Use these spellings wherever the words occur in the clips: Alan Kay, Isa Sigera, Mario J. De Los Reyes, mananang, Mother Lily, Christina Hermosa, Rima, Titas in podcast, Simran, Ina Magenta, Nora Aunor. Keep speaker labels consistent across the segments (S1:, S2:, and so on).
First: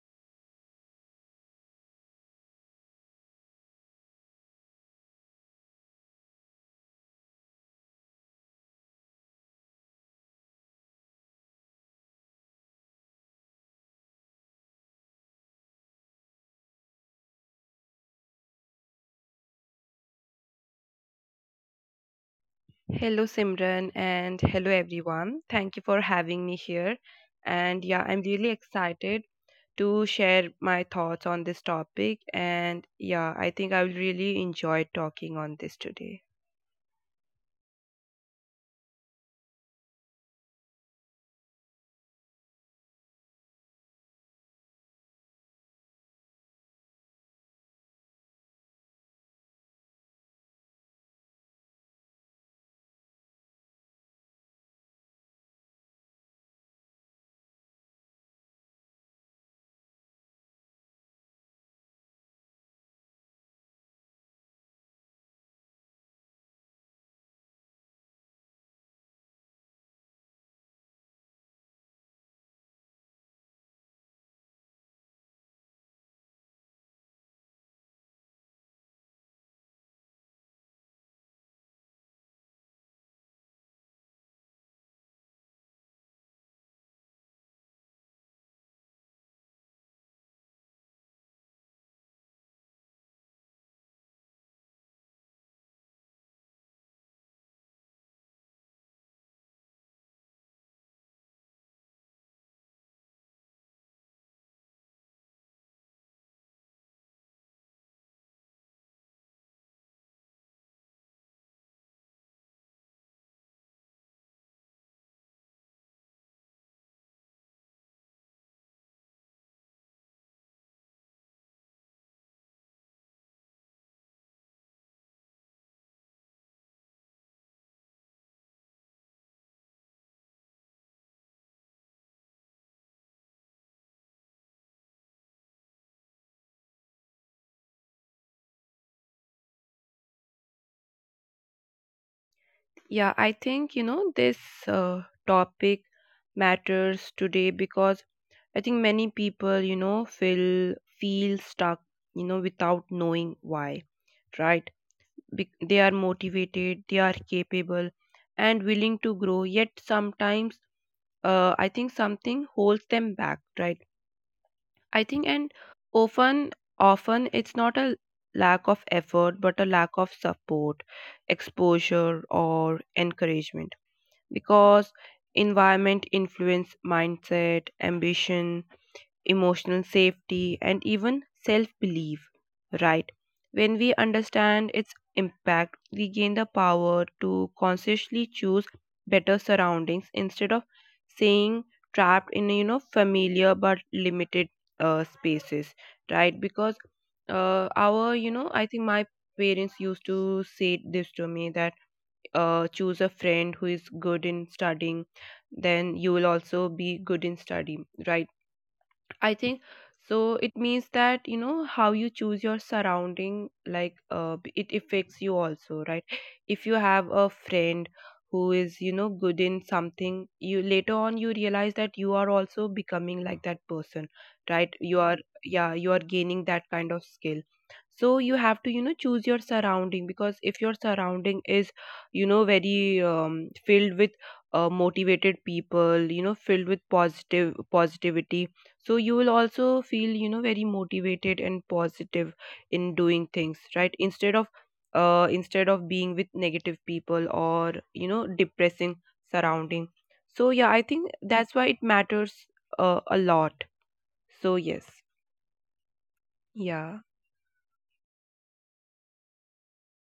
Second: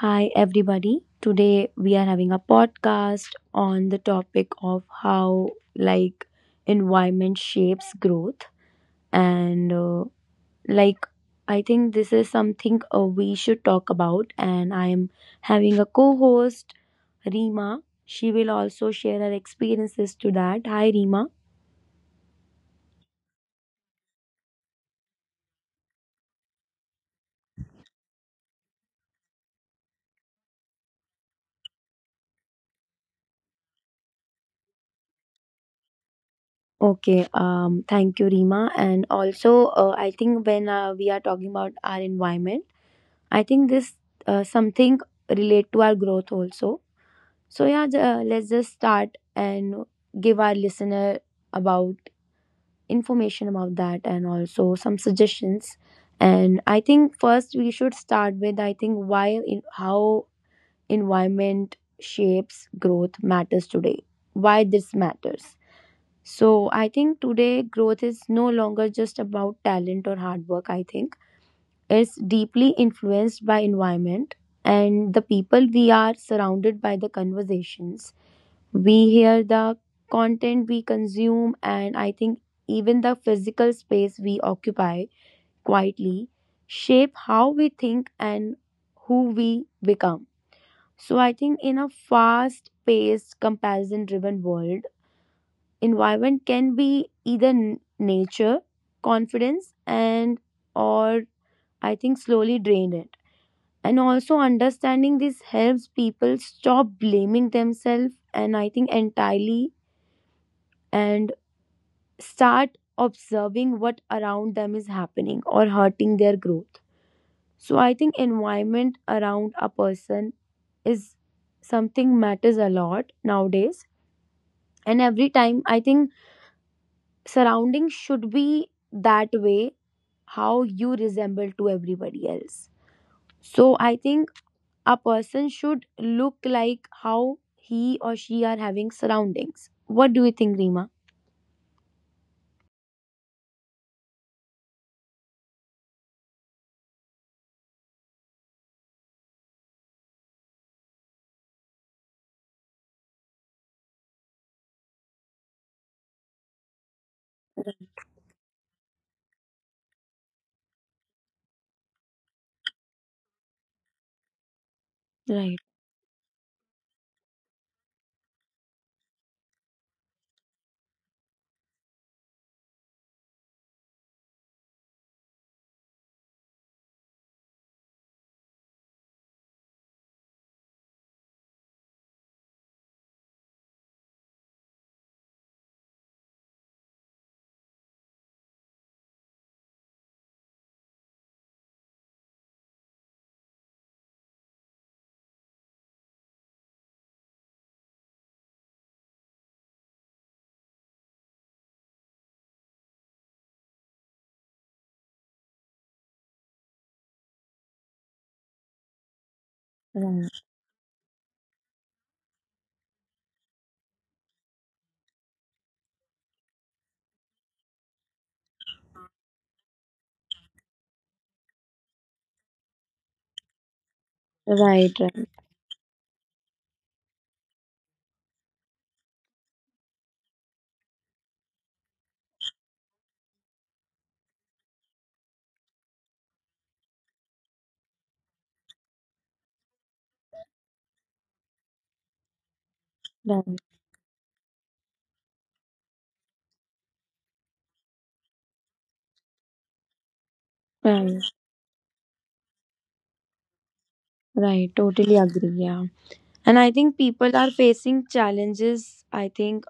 S1: Hi, everybody. Today we are having a podcast on the topic of how, like, environment shapes growth. And, like, I think this is something we should talk about. And I am having a co host, Rima. She will also share her experiences to that. Hi, Rima.
S2: Hello, Simran, and hello, everyone. Thank you for having me here. And yeah, I'm really excited to share my thoughts on this topic. And yeah, I think I will really enjoy talking on this today.
S1: Okay, thank you, Rima. And also, I think when we are talking about our environment, I think this something relate to our growth also. So yeah, let's just start and give our listener about information about that and also some suggestions. And I think first we should start with I think why in, how environment shapes growth matters today. Why this matters. So I think today growth is no longer just about talent or hard work. I think is deeply influenced by environment and the people we are surrounded by, the conversations we hear, the content we consume, and I think even the physical space we occupy quietly shape how we think and who we become. So I think in a fast paced comparison driven world, environment can be either nature confidence and or I think slowly drain it. And also understanding this helps people stop blaming themselves and I think entirely, and start observing what around them is happening or hurting their growth. So I think environment around a person is something matters a lot nowadays, and every time I think surrounding should be that way how you resemble to everybody else. So I think a person should look like how he or she are having surroundings. What do you think, Rima?
S2: Yeah, I think, you know, this topic matters today because I think many people, you know, feel stuck, you know, without knowing why, right? They are motivated, they are capable and willing to grow, yet sometimes I think something holds them back, right? I think and
S1: Right,
S2: often often it's not a lack of effort but a lack of support, exposure, or encouragement, because environment influence mindset, ambition, emotional safety, and even self belief, right? When we understand its impact, we gain the power to consciously choose better surroundings instead of staying trapped in, you know, familiar but limited spaces, right? Because our you know I think my parents used to say this to me that, choose a friend who is good in studying, then you will also be good in study, right? I think so.
S1: right,
S2: It means that, you know, how you choose your surrounding, like, it affects you also, right? If you have a friend who is, you know, good in something, you later on you realize that you are also becoming like that person, right? You
S1: right,
S2: are,
S1: right,
S2: yeah, you are gaining that kind of skill. So you have to, you know, choose your surrounding, because if your surrounding is, you know, very filled with motivated people, you know, filled with positive positivity, so you will also feel, you know, very motivated and positive in doing things, right, instead of instead of being with negative people or, you know, depressing surrounding. So yeah, I think
S1: right, right,
S2: that's why it matters a lot. So yes.
S1: right. Totally agree. Yeah, and I
S2: Yeah.
S1: think people are facing challenges. I think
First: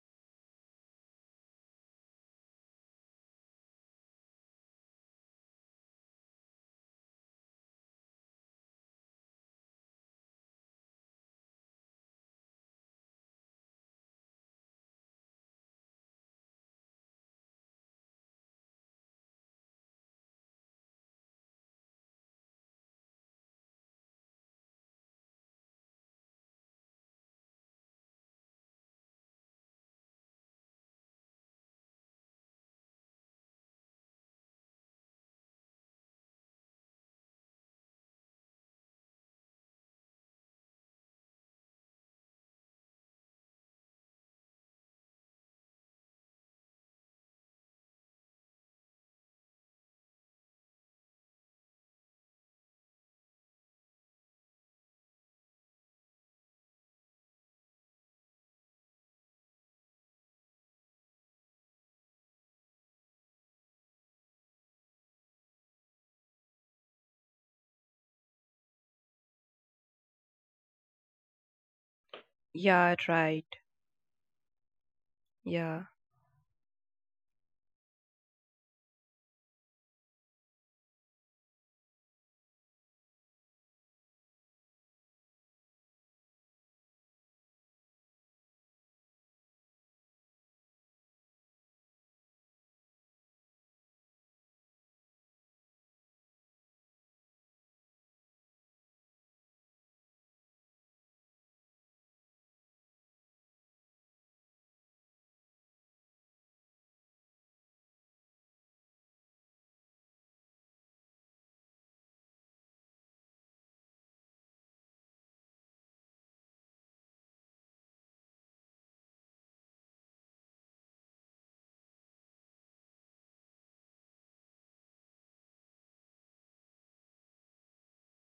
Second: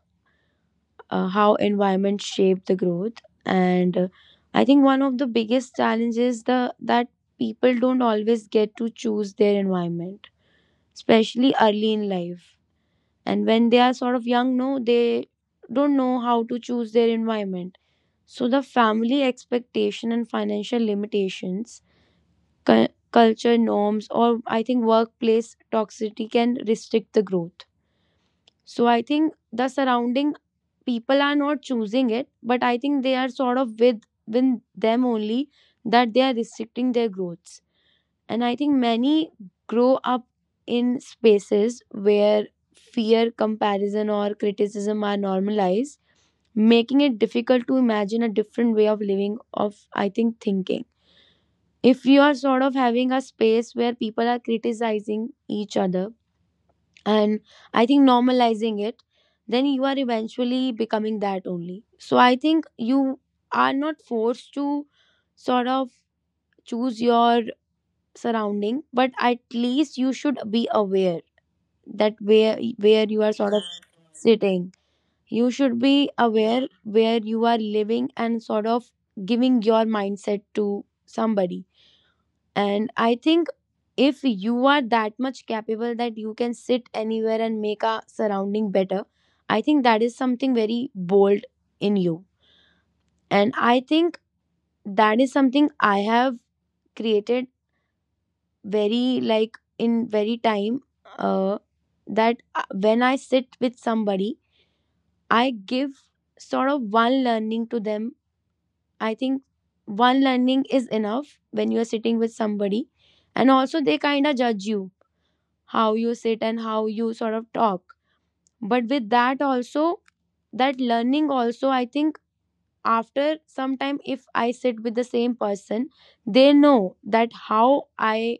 S1: how environment shape the growth, and I think one of the biggest challenges the that people don't always get to choose their environment, especially early in life. And when they are sort of young no they don't know how to choose their environment. So the family expectation and financial limitations, cu- culture norms, or I think workplace toxicity can restrict the growth. So I think the surrounding people are not choosing it, but I think they are sort of with within them only that they are restricting their growths. And I think many grow up in spaces where fear, comparison, or criticism are normalized, making it difficult to imagine a different way of living, of I think thinking. If you are sort of having a space where people are criticizing each other and I think normalizing it, then you are eventually becoming that only. So I think you are not forced to sort of choose your surrounding, but at least you should be aware that
S2: Yeah,
S1: where you are
S2: right.
S1: sort of sitting. You
S2: Yeah,
S1: should be aware where you are living and sort of giving your mindset to somebody. And I think if you are that much capable that you can sit anywhere and make a surrounding better, I think that is something very bold in you. And I think that is something I have created very like in very time uh, that when I sit with somebody, I give sort of one learning to them. I think one learning is enough when you are sitting with somebody, and also they kind of judge you how you sit and how you sort of talk. But with that also, that learning also I think after some time, if I sit with the same person, they know that how I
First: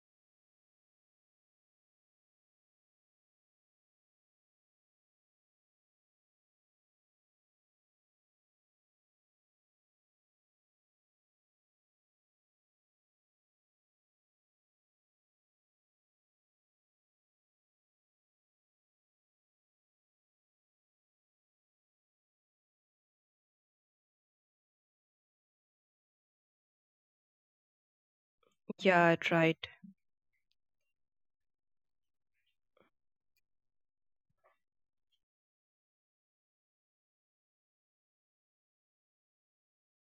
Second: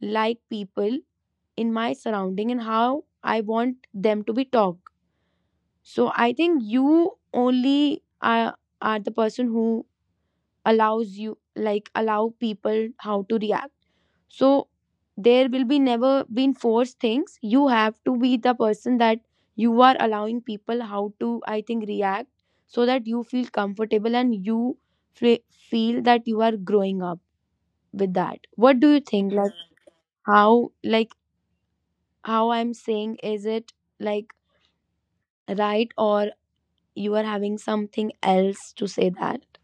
S1: like people in my surrounding and how I want them to be talked. So I think you only are the person who allows you like allow people how to react. So there will be never been forced things. You have to be the person that you are allowing people how to I think react so that you feel comfortable and you fe- feel that you are growing up with that.
S2: yeah,
S1: What do you
S2: right.
S1: think? Like how I'm saying, is it like right, or you are having something else to say that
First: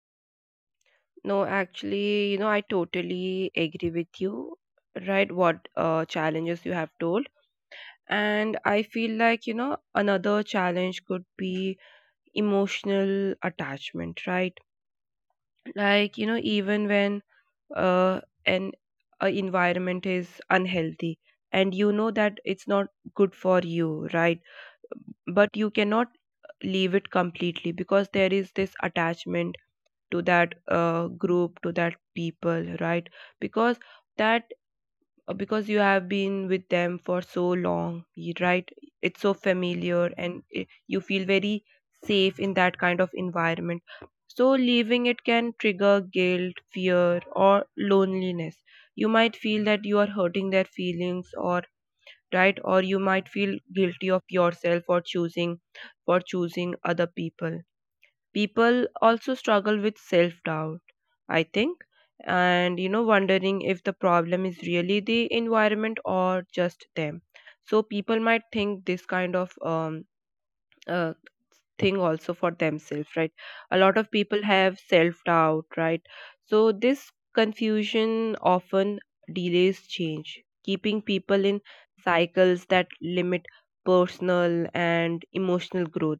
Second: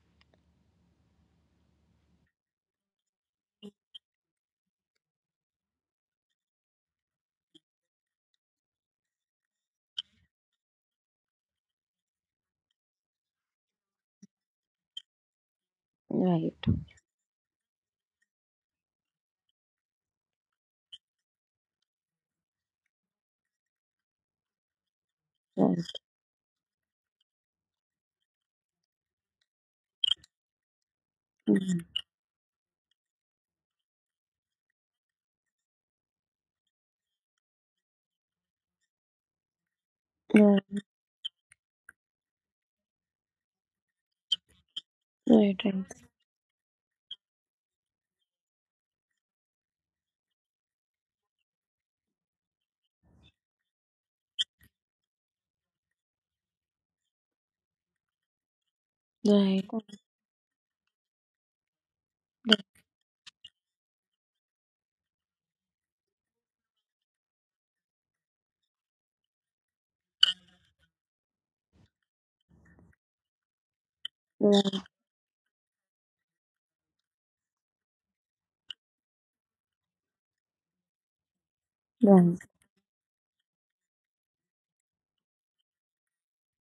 S2: No, actually, you know, I totally agree with you, right? What challenges you have told, and I feel like, you know, another challenge could be emotional attachment, right? Like, you know,
S1: right,
S2: even when uh, an a environment is unhealthy and you know that it's not good for you, right? But you
S1: right.
S2: cannot leave it completely, because there is this attachment to that group,
S1: Mhm.
S2: to that people, right? Because that because you have been with them for so long, right, it's so familiar, and you feel very safe in that kind of environment. So leaving it
S1: Right, right,
S2: can
S1: right,
S2: trigger guilt, fear, or loneliness. You might feel that you are hurting their feelings, or right, or you might feel guilty of yourself for choosing other people. People also
S1: right,
S2: struggle with self doubt, I think, and you know, wondering if the problem is really the environment or just them. So people might think this kind of uh, thing also for themselves, right? A lot of people
S1: right.
S2: have self doubt, right? So this confusion often delays change, keeping people in
S1: Right.
S2: cycles that limit personal and emotional growth.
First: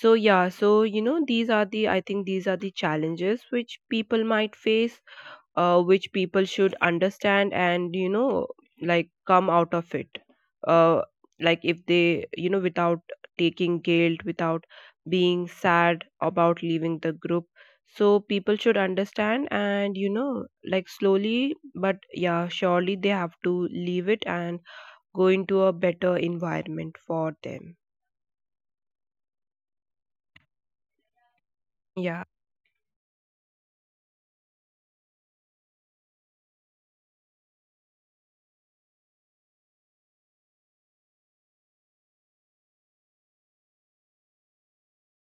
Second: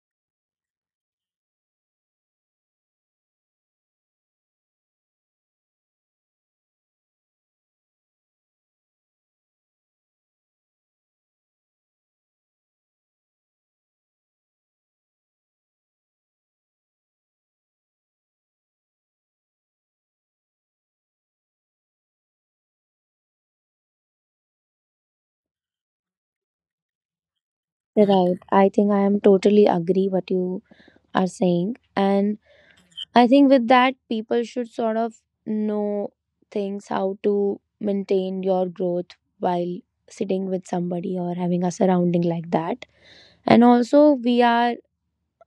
S2: So yeah, so you know, these are the, I think, these are the challenges which people might face, which people should understand, and you know, like come out of it. uh, like if they, you know, without taking guilt, without being sad about leaving the group, so people should understand and, you know, like slowly but yeah, surely they have to leave it and go into a better environment for them.
S1: Right. I think I am totally agree what you are saying.
S2: Yeah.
S1: And I think with that people should sort of know things how to maintain your growth while sitting with somebody or having a surrounding like that. And also we are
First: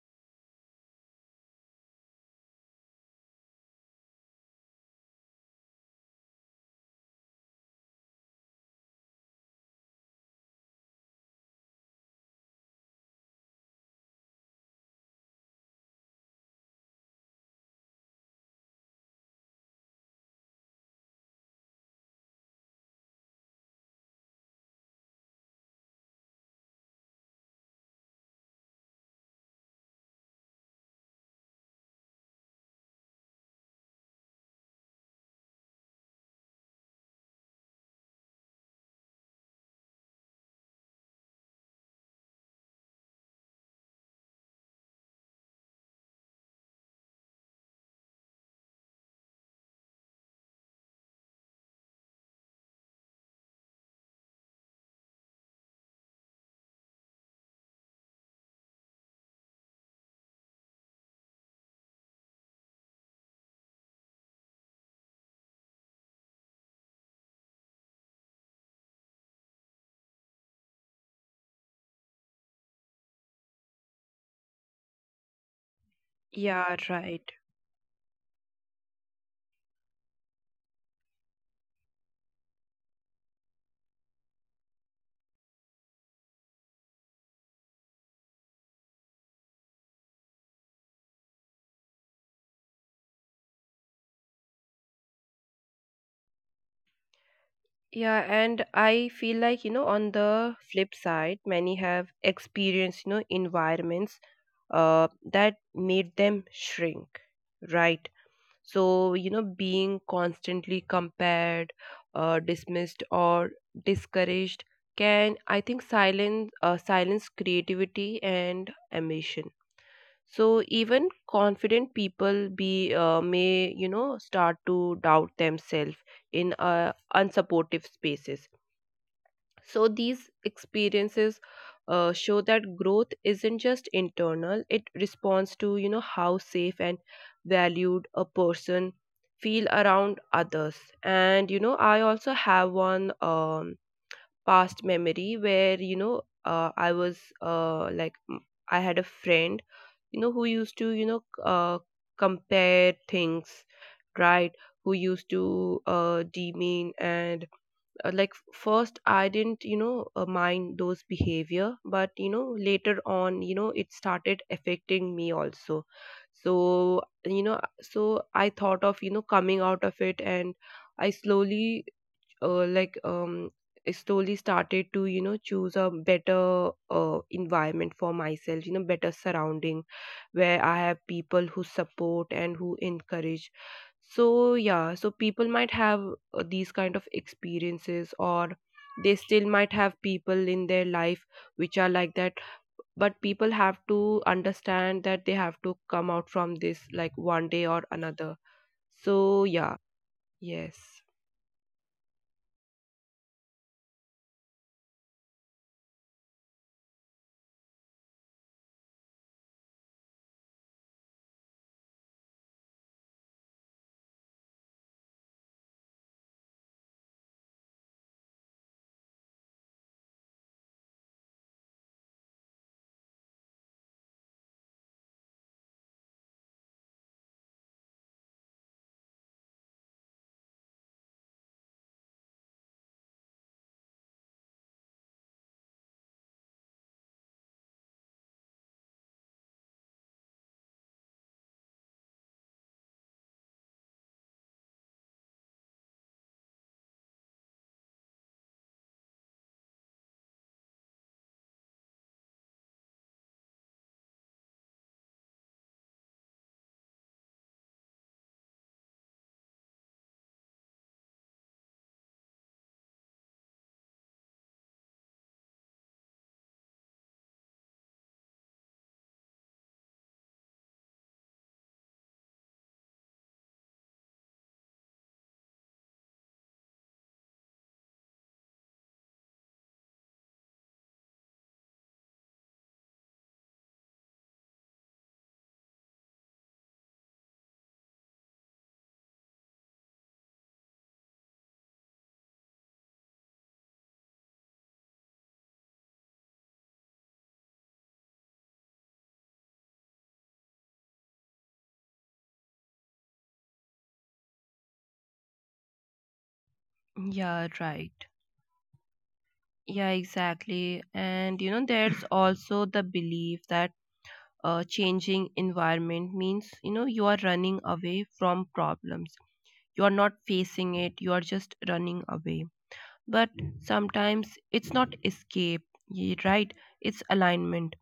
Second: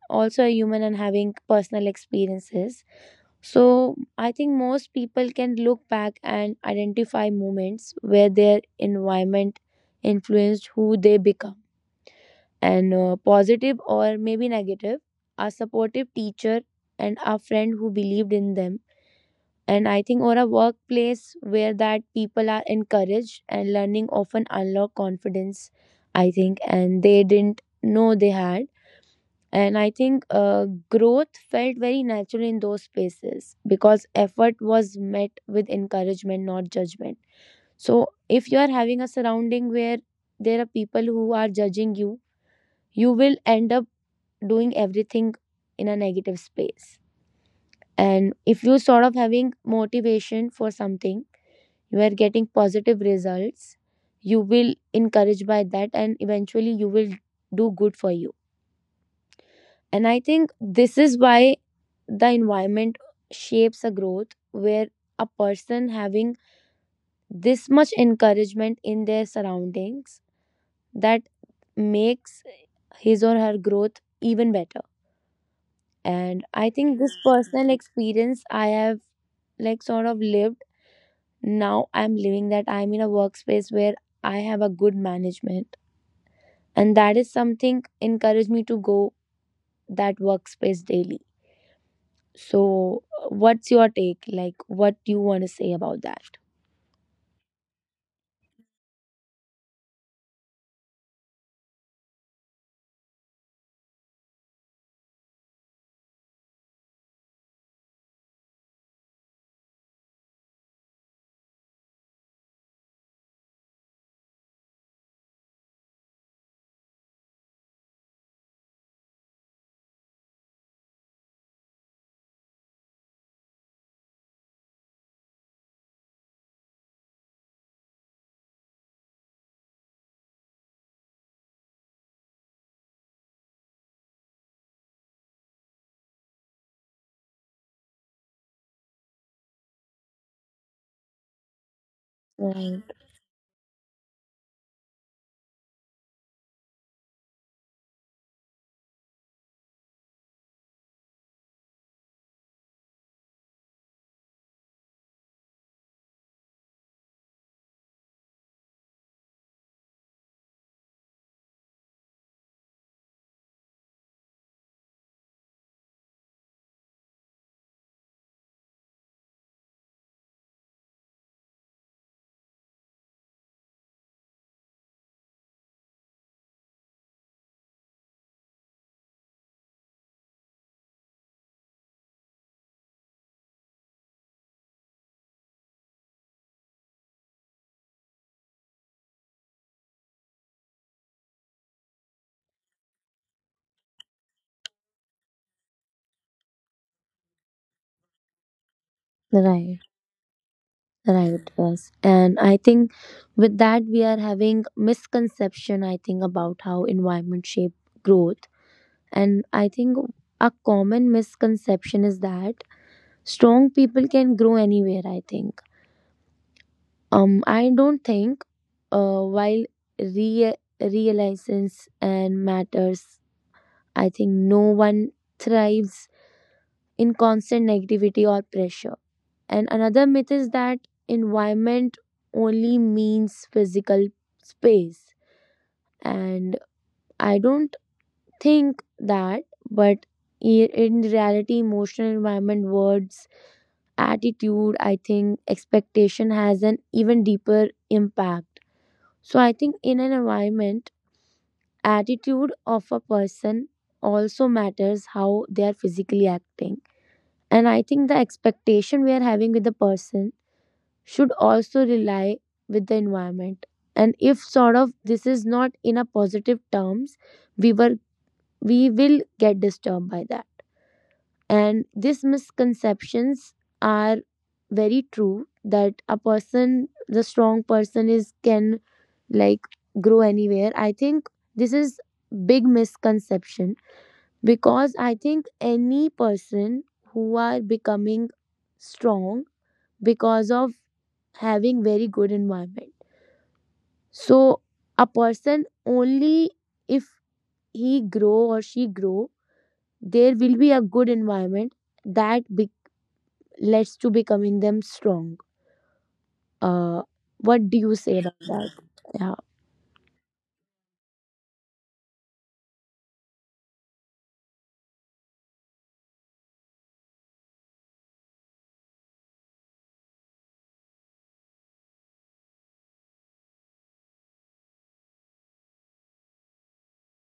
S1: also a human and having personal experiences. So I think most people can look back and identify moments where their environment influenced who they become. And positive or maybe negative, a supportive teacher and a friend who believed in them. And I think or a workplace where that people are encouraged and learning often unlock confidence, I think, and they didn't know they had. And I think growth felt very natural in those spaces because effort was met with encouragement, not judgment. So, if you are having a surrounding where there are people who are judging you, you will end up doing everything in a negative space. And if you sort of having motivation for something, you are getting positive results, you will encourage by that, and eventually you will do good for you. And I think this is why the environment shapes a growth where a person having this much encouragement in their surroundings that makes his or her growth even better. And I
S2: Yeah,
S1: think this
S2: right.
S1: personal experience I have like sort of lived. Now I'm living that I'm in a workspace where I have a good management, and that is something encouraged me to go that workspace daily. So what's your take, like what do you want to say about that?
S2: Yeah, and I feel like, you know, on the flip side, many have experienced, you know, environments that made them shrink, right? So, you know, being constantly compared, dismissed, or discouraged can, I think, silence, silence creativity and ambition. So even confident people be may, you know, start to doubt themselves in unsupportive spaces. So these experiences show that growth isn't just internal; it responds to, you know, how safe and valued a person feel around others. And you know, I also have
S1: Right.
S2: one past memory where, you know, I was like mm, I had a friend, you know, who used to, you know, compare things, right? Who used to demean and like first I didn't, you know, mind those behavior, but you know later on, you know, it started affecting me also. So you know, so I thought of, you know, coming out of it, and I slowly uh, like um I slowly started to, you know, choose a better environment for myself, you know, better surrounding where I have people who support and who encourage. So, yeah, so people might have these kind of experiences, or they still might have people in their life which are like that. But people have to understand that they have to come out from this like one day or another. So, yeah,
S1: Right,
S2: yes.
S1: right, yes. And I think with that we are having misconception I think about how environment shape growth. And I think a common misconception is that strong people can grow anywhere, I think. I don't think while re- realizations and matters, I think no one thrives in constant negativity or pressure. And another myth is that environment only means physical space. And I don't think that, but in reality, emotional environment, words, attitude, I think expectation has an even deeper impact. So I think in an environment, attitude of a person also matters how they are physically acting. And I think the expectation we are having with the person should also rely with the environment. And if sort of this is not in a positive terms, we were we will get disturbed by that. And these misconceptions are very true that a person the strong person is can like grow anywhere. I think this is big misconception because I think any person who are becoming strong because of having very good environment. So a person only if he grow or she grow, there will be a good environment that lets to becoming them strong.
S2: Yeah,
S1: Uh,
S2: right.
S1: what do you say about that?
S2: Yeah,
S1: Yeah,
S2: exactly. And you know, there's also the belief that changing environment means, you know, you are running away from problems, you are not facing it, you are just running away. But sometimes it's not escape, right, it's alignment.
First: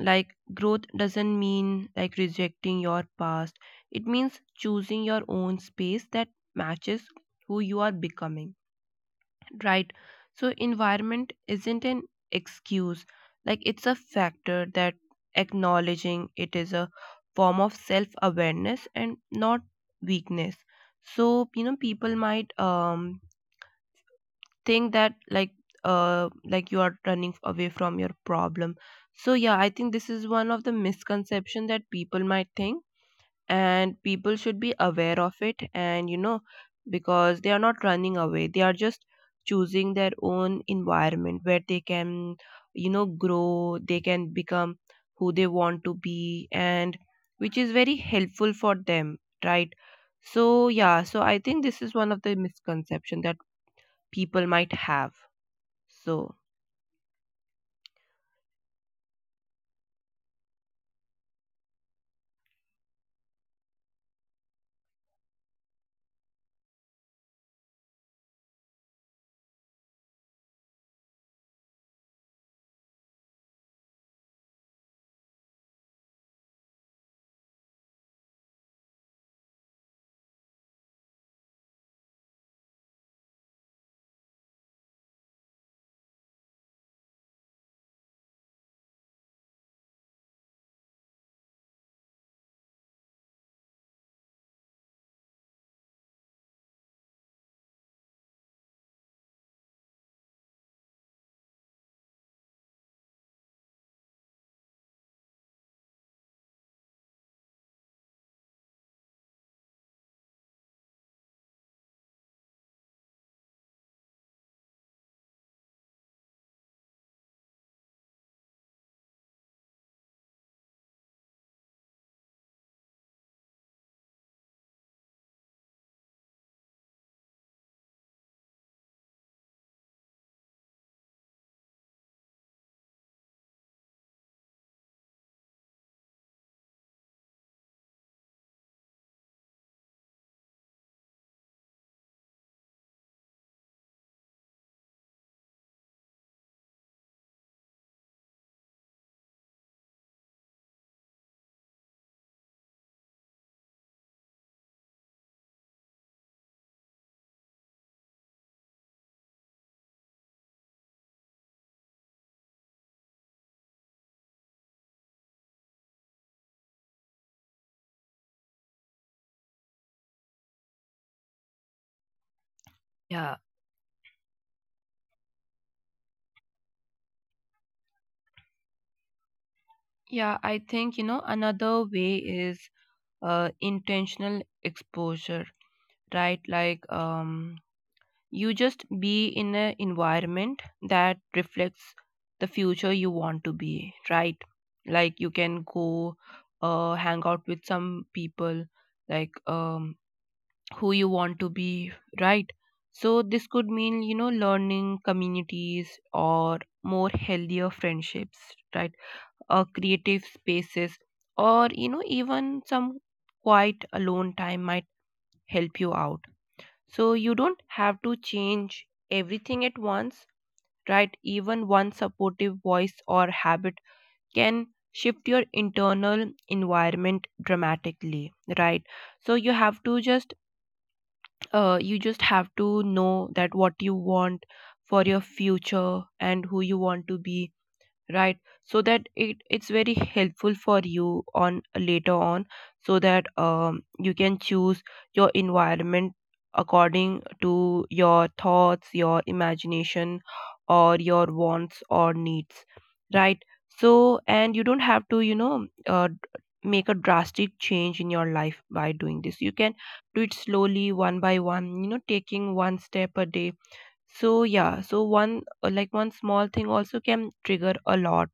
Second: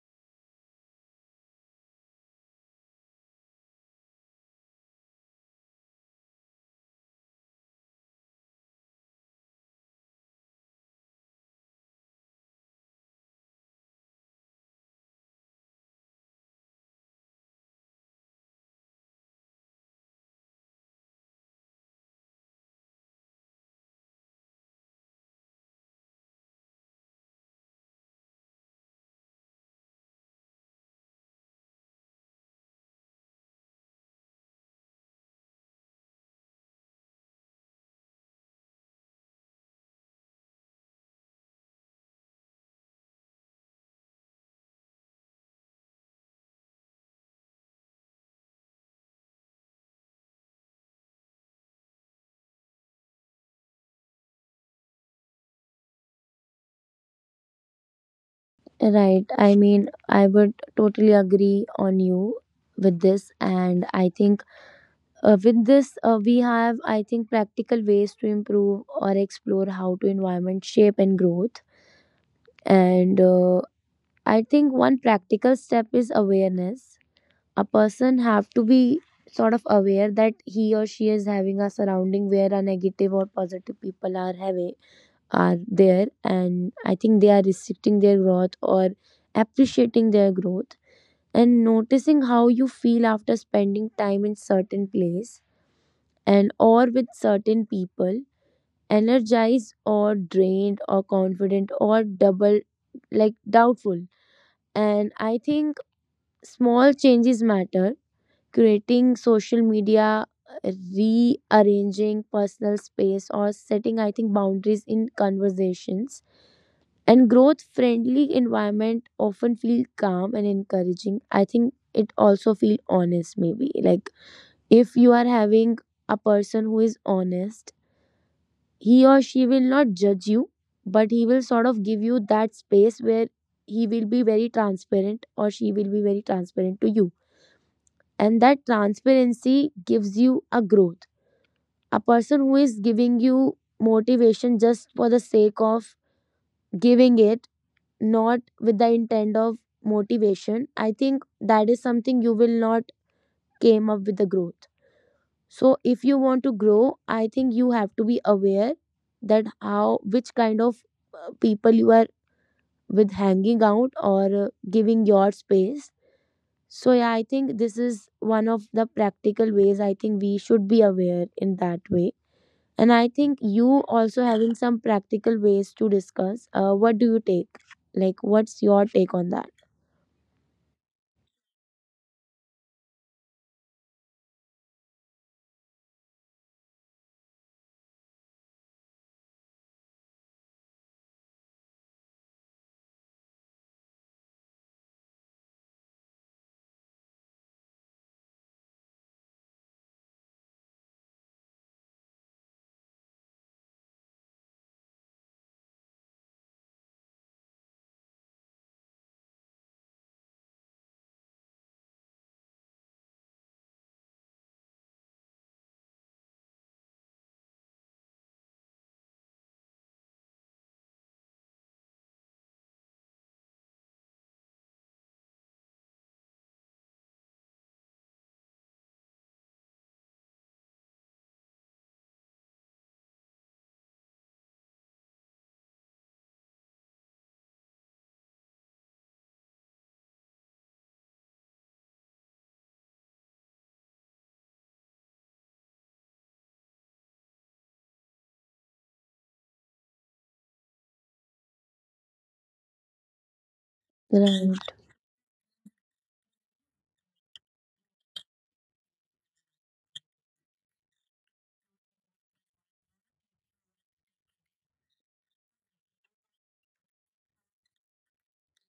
S2: Like growth doesn't mean like rejecting your past, it means choosing your own space that matches who you are becoming. Right. So environment isn't an excuse. Like it's a factor that acknowledging it is a form of self-awareness and not weakness. So, you know, people might think that like you are running away from your problem. So, yeah, I think this is one of the misconception that people might think, and people should be aware of it. And you know, because they are not running away, they are just choosing their own environment where they can, you know, grow, they can become who they want to be, and which is very helpful for them, right? So yeah, so I think this is one of the misconception that people might have. So
S1: right. I mean, I would totally agree on you with this, and I think with this we have, I think, practical ways to improve or explore how to environment shape and growth. And I think one practical step is awareness. A person have to be sort of aware that he or she is having a surrounding where a negative or positive people are having are there, and I think they are restricting their growth or appreciating their growth. And noticing how you feel after spending time in certain place and or with certain people, energized or drained or confident or double like doubtful. And I think small changes matter, creating social media, rearranging personal space, or setting, I think, boundaries in conversations. And growth friendly environment often feel calm and encouraging. I think it also feel honest maybe. Like if you are having a person who is honest, he or she will not judge you, but he will sort of give you that space where he will be very transparent or she will be very transparent to you, and that transparency gives you a growth. A person who is giving you motivation just for the sake of giving it, not with the intent of motivation, I think that is something you will not came up with the growth. So if you want to grow, I think you have to be aware that how which kind of people you are with hanging out or giving your space. So yeah, I think this is one of the practical ways. I think we should be aware in that way. And I think
S2: yeah.
S1: you also having some practical ways to discuss. What do you take? Like, what's your take on that?
S2: Yeah, I think, you know, another way is intentional exposure, right? Like you just be in an environment that reflects the future you want to be, right? Like you can go hang out with some people, like who you want to be, right? So this could mean, you know, learning communities or more healthier friendships, right? Or creative spaces, or you know, even some quiet alone time might help you out. So you don't have to change everything at once, right? Even one supportive voice or habit can shift your internal environment dramatically, right? So you have to just you just have to know that what you want for your future and who you want to be, right? So that it it's very helpful for you on later on. So that you can choose your environment according to your thoughts, your imagination, or your wants or needs, right? So
S1: Right.
S2: and you don't have to, you know, make a drastic change in your life by doing this. You can do it slowly one by one, you know, taking one step a day. So yeah, so one like one small thing also can trigger a lot.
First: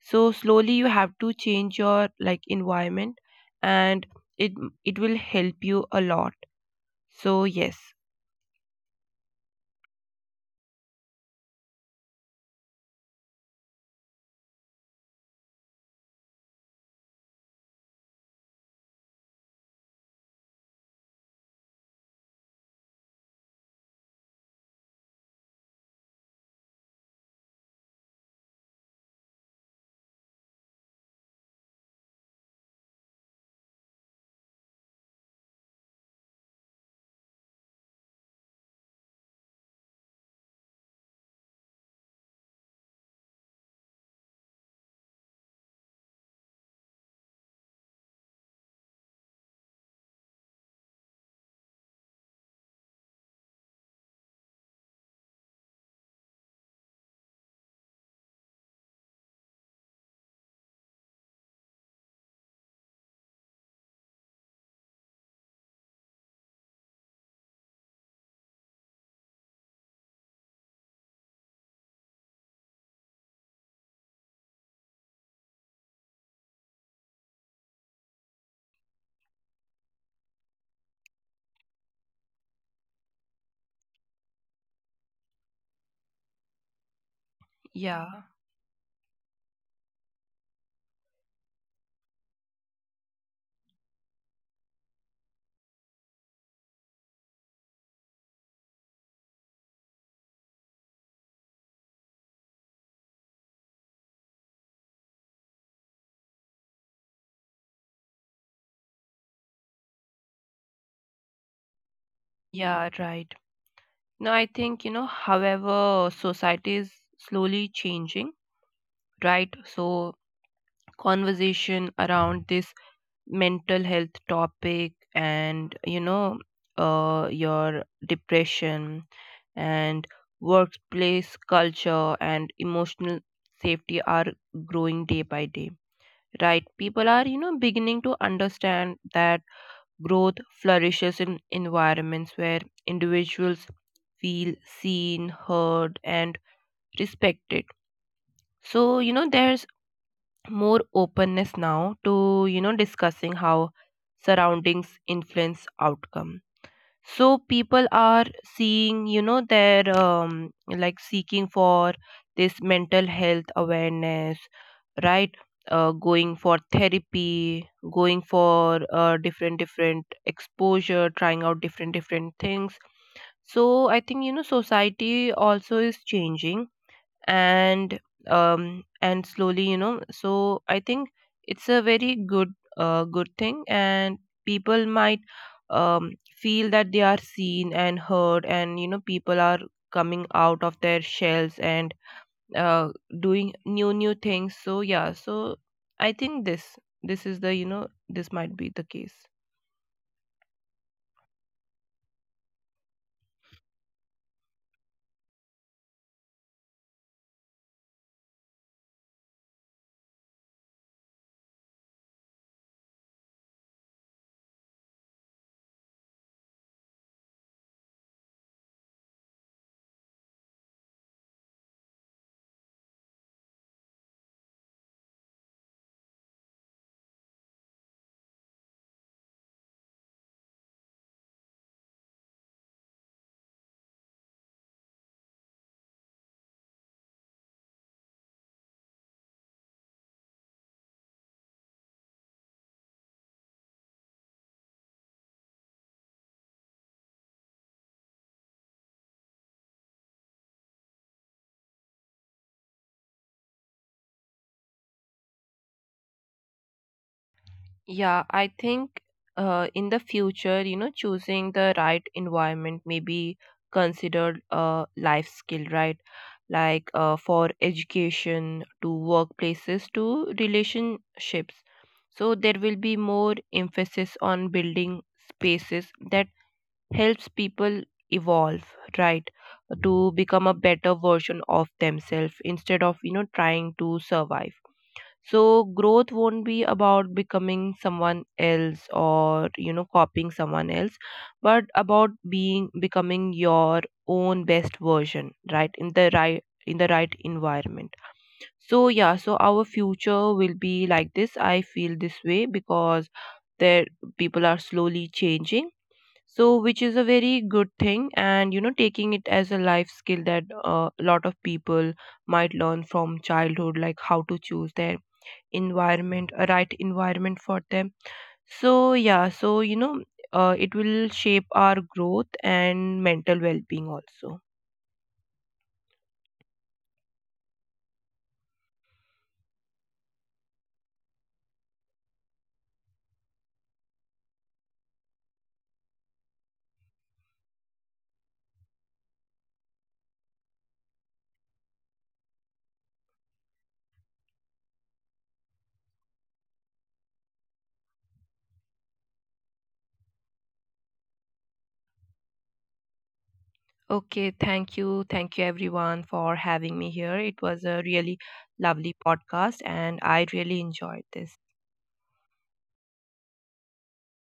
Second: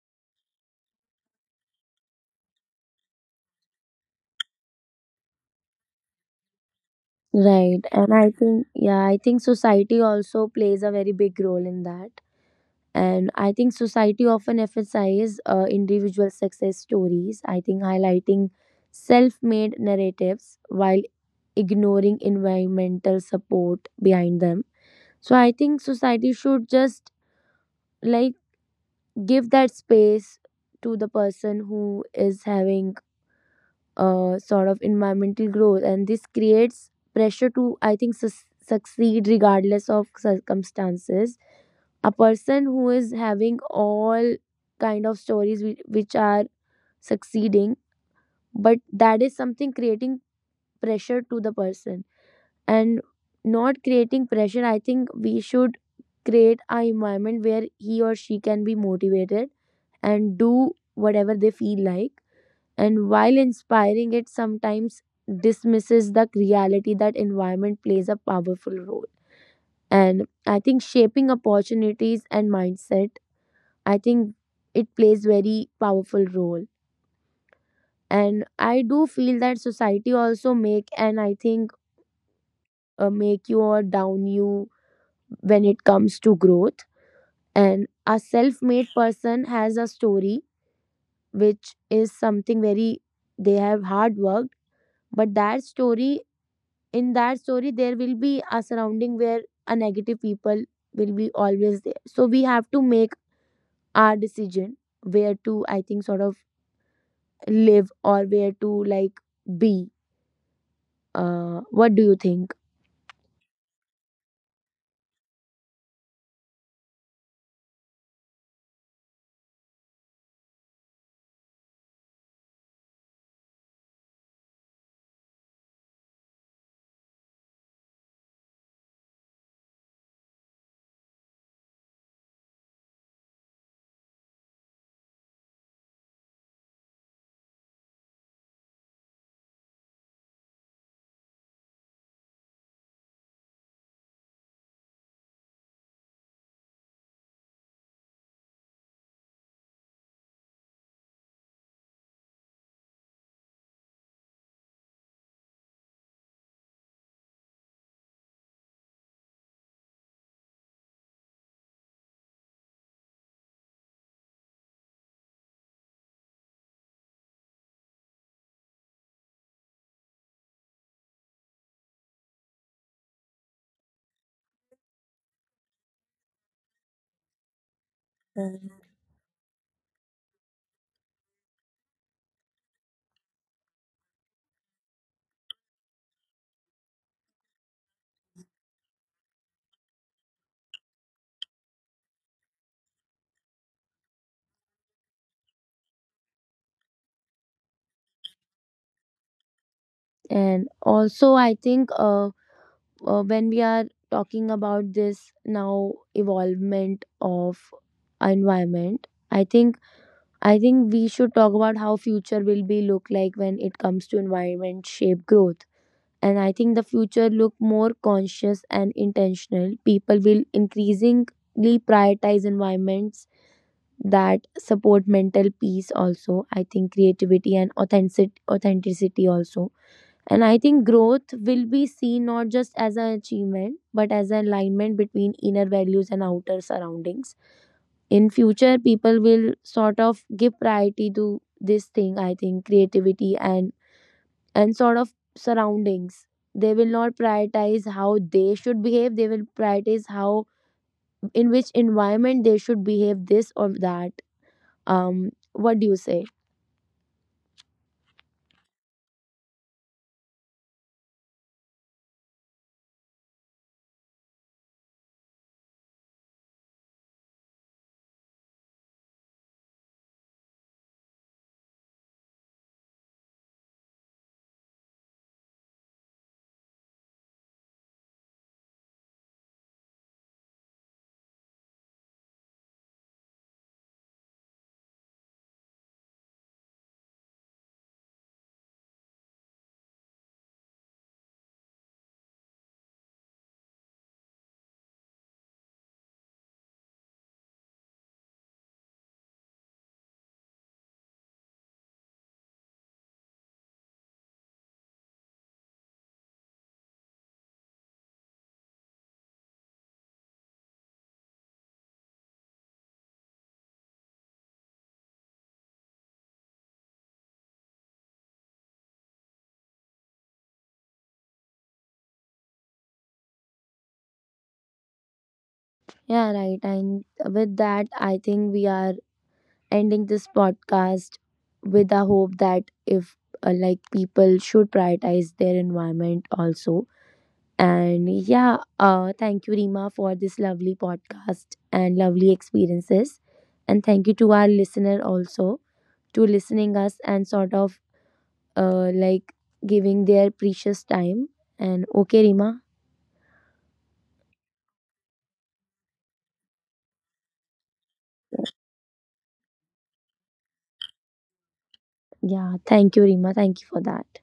S2: So slowly you have to change your like environment, and it it will help you a lot. So yes.
S1: Right. And I think, yeah, I think society also plays a very big role in that. And I think society often emphasizes individual success stories, I think highlighting self made narratives while ignoring environmental support behind them. So I think society should just like give that space to the person who is having a sort of environmental growth, and this creates pressure to, I think, succeed regardless of circumstances. A person who is having all kind of stories which are succeeding, but that is something creating pressure to the person. And not creating pressure, I think we should create a environment where he or she can be motivated and do whatever they feel like. And while inspiring it sometimes dismisses the reality that environment plays a powerful role and I think shaping opportunities and mindset. I think it plays very powerful role. And I do feel that society also make and I think make you or down you when it comes to growth. And
S2: Yeah.
S1: a self-made person has a story which is something very they have hard worked, but that story, in that story there will be a surrounding where a negative people will be always there. So we have to make our decision where to I think sort of live or where to like be. Uh, what do you think?
S2: Yeah, right. Now I think, you know, however society is slowly changing, right? So conversation around this mental health topic and, you know, your depression and workplace culture and emotional safety are growing day by day, right? People are, you know, beginning to understand that growth flourishes in environments where individuals feel seen, heard, and respected. So you know, there's more openness now to, you know, discussing how surroundings influence outcome. So people are seeing, you know, their like seeking for this mental health awareness, right? Going for therapy, going for different different exposure, trying out different different things. So I think, you know, society also is changing, and slowly, you know, so I think it's a very good good thing, and people might feel that they are seen and heard, and you know, people are coming out of their shells and uh doing new new things. So yeah, so I think this is the, you know, this might be the case.
S1: And also I think when we are talking about this now evolvement of environment, I think I think we should talk about how future will be look like when it comes to environment shape growth. And I think the future look more conscious and intentional. People will increasingly prioritize environments that support mental peace also, I think creativity and authenticity also. And I think growth will be seen not just as an achievement but as an alignment between inner values and outer surroundings. In future people will sort of give priority to this thing, I think creativity and sort of surroundings. They will not prioritize how they should behave, they will prioritize how in which environment they should behave this or that. What do you say?
S2: Yeah, I think in the future, you know, choosing the right environment may be considered a life skill, right? Like for education to workplaces to relationships. So there will be more emphasis on building spaces that helps people evolve, right? To become a better version of themselves instead of, you know, trying to survive. So growth won't be about becoming someone else or, you know, copying someone else, but about being becoming your own best version, right? In the right environment. So yeah, so our future will be like this. I feel this way because there people are slowly changing. So which is a very good thing, and you know, taking it as a life skill that a lot of people might learn from childhood, like how to choose their environment, a right environment for them. So yeah, so you know, it will shape our growth and mental well-being also.
S1: Yeah, right. And with that, I think we are ending this podcast with the hope that if like people should prioritize their environment also. And yeah, thank you, Rima, for this lovely podcast and lovely experiences. And thank you to our listener also to listening us and sort of like giving their precious time. And okay, Rima.
S2: Okay, thank you, thank you everyone for having me here. It was a really lovely podcast, and I really enjoyed this.
S1: Yeah, thank you, Rima. Thank you for that.